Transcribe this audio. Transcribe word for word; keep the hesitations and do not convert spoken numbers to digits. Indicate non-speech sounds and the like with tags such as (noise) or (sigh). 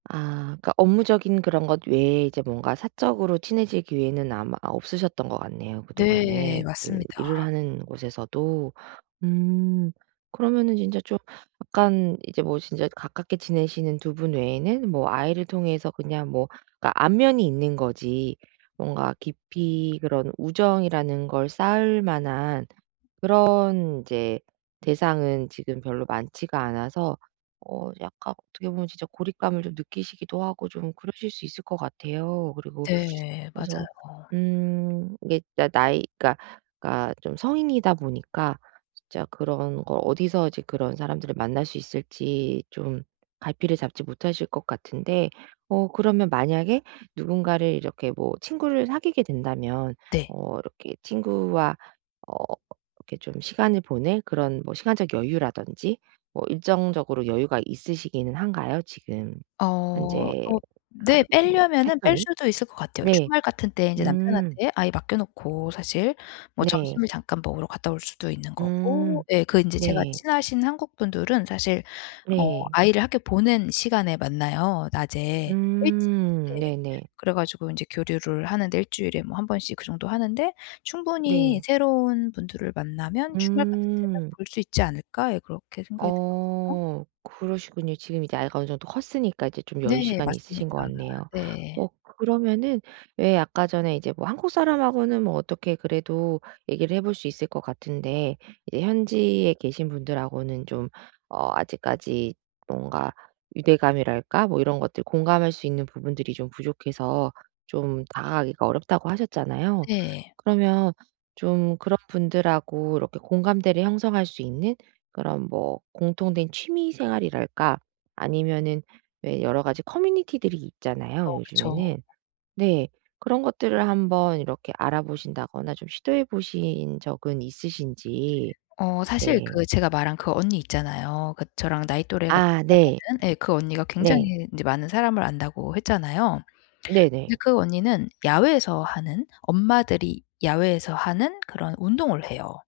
아 그러니까 업무적인 그런 것 외에 이제 뭔가 사적으로 친해질 기회는 아마 아 없으셨던 것 같네요 네. 그동안에 그 맞습니다. 일을 하는 곳에서도. 음 그러면은 진짜 좀 약간 이제 뭐 진짜 가깝게 지내시는 두 분 외에는 뭐 아이를 통해서 그냥 뭐 그러니까 안면이 있는 거지 뭔가 깊이 그런 우정이라는 걸 쌓을만한 그런 이제 대상은 지금 별로 많지가 않아서 어 약간 어떻게 보면 진짜 고립감을 좀 느끼시기도 하고 좀 그러실 수 있을 것 같아요. 그리고 (sucks teeth) 네. 그래서 맞아요. 음 이게 그러니까 나이 그러니까 그러니까 좀 성인이다 보니까 진짜 그런 거 어디서 이제 그런 사람들을 만날 수 있을지 좀 갈피를 잡지 못하실 것 같은데 어 그러면 만약에 누군가를 이렇게 뭐 친구를 사귀게 된다면 네. 어 이렇게 친구와 어 이렇게 좀 시간을 보낼 그런 뭐 시간적 여유라든지 뭐 일정적으로 여유가 있으시기는 한가요, 지금 어 현재 어 네. 나름 뭐 빼려면은 뺄 패턴이? 수도 있을 것 같아요. 네. 주말 같은 때 인제 음. 남편한테 아이 맡겨놓고 사실 뭐 점심을 네. 잠깐 먹으러 갔다 올 수도 있는 거고. 음 예. 그 인제 제가 네. 친하신 한국 분들은 사실 어 네. 아이를 학교 보낸 시간에 만나요. 낮에 일찍 음 네. 네네. 그래가지고 인제 교류를 하는데 일 주일에 뭐 한 번씩 그 정도 하는데 충분히 네. 새로운 분들을 만나면 '주말 같은 때는 음. 볼 수 있지 않을까?' 예 그렇게 생각이 들거든요. 어 그러시군요. 지금 이제 아이가 어느 정도 컸으니까 이제 좀 네. 여유시간이 맞습니다. 있으신 것 같네요. 네. 어 그러면은 왜 아까 전에 이제 뭐 한국사람하고는 뭐 어떻게 그래도 얘기를 해볼 수 있을 것 같은데 이제 현지에 계신 분들하고는 좀 어 아직까지 뭔가 유대감이랄까 뭐 이런 것들 공감할 수 있는 부분들이 좀 부족해서 좀 다가가기가 어렵다고 하셨잖아요. 네. 그러면 좀 그런 분들하고 이렇게 공감대를 형성할 수 있는 그런 뭐 공통된 취미생활이랄까 아니면은 왜 여러 가지 커뮤니티들이 있잖아요, 어 그쵸. 요즘에는. 네. 그런 것들을 한번 이렇게 알아보신다거나 좀 시도해 보신 적은 있으신지 어 사실 네. 그 제가 말한 그 언니 있잖아요. 그 저랑 나이 또래가 아 네. 비슷하다는 예. "그 언니가 네. 굉장히 인제 많은 사람을 안다."고 했잖아요. 근데 네네. 그 언니는 야외에서 하는, 엄마들이 야외에서 하는 그런 운동을 해요.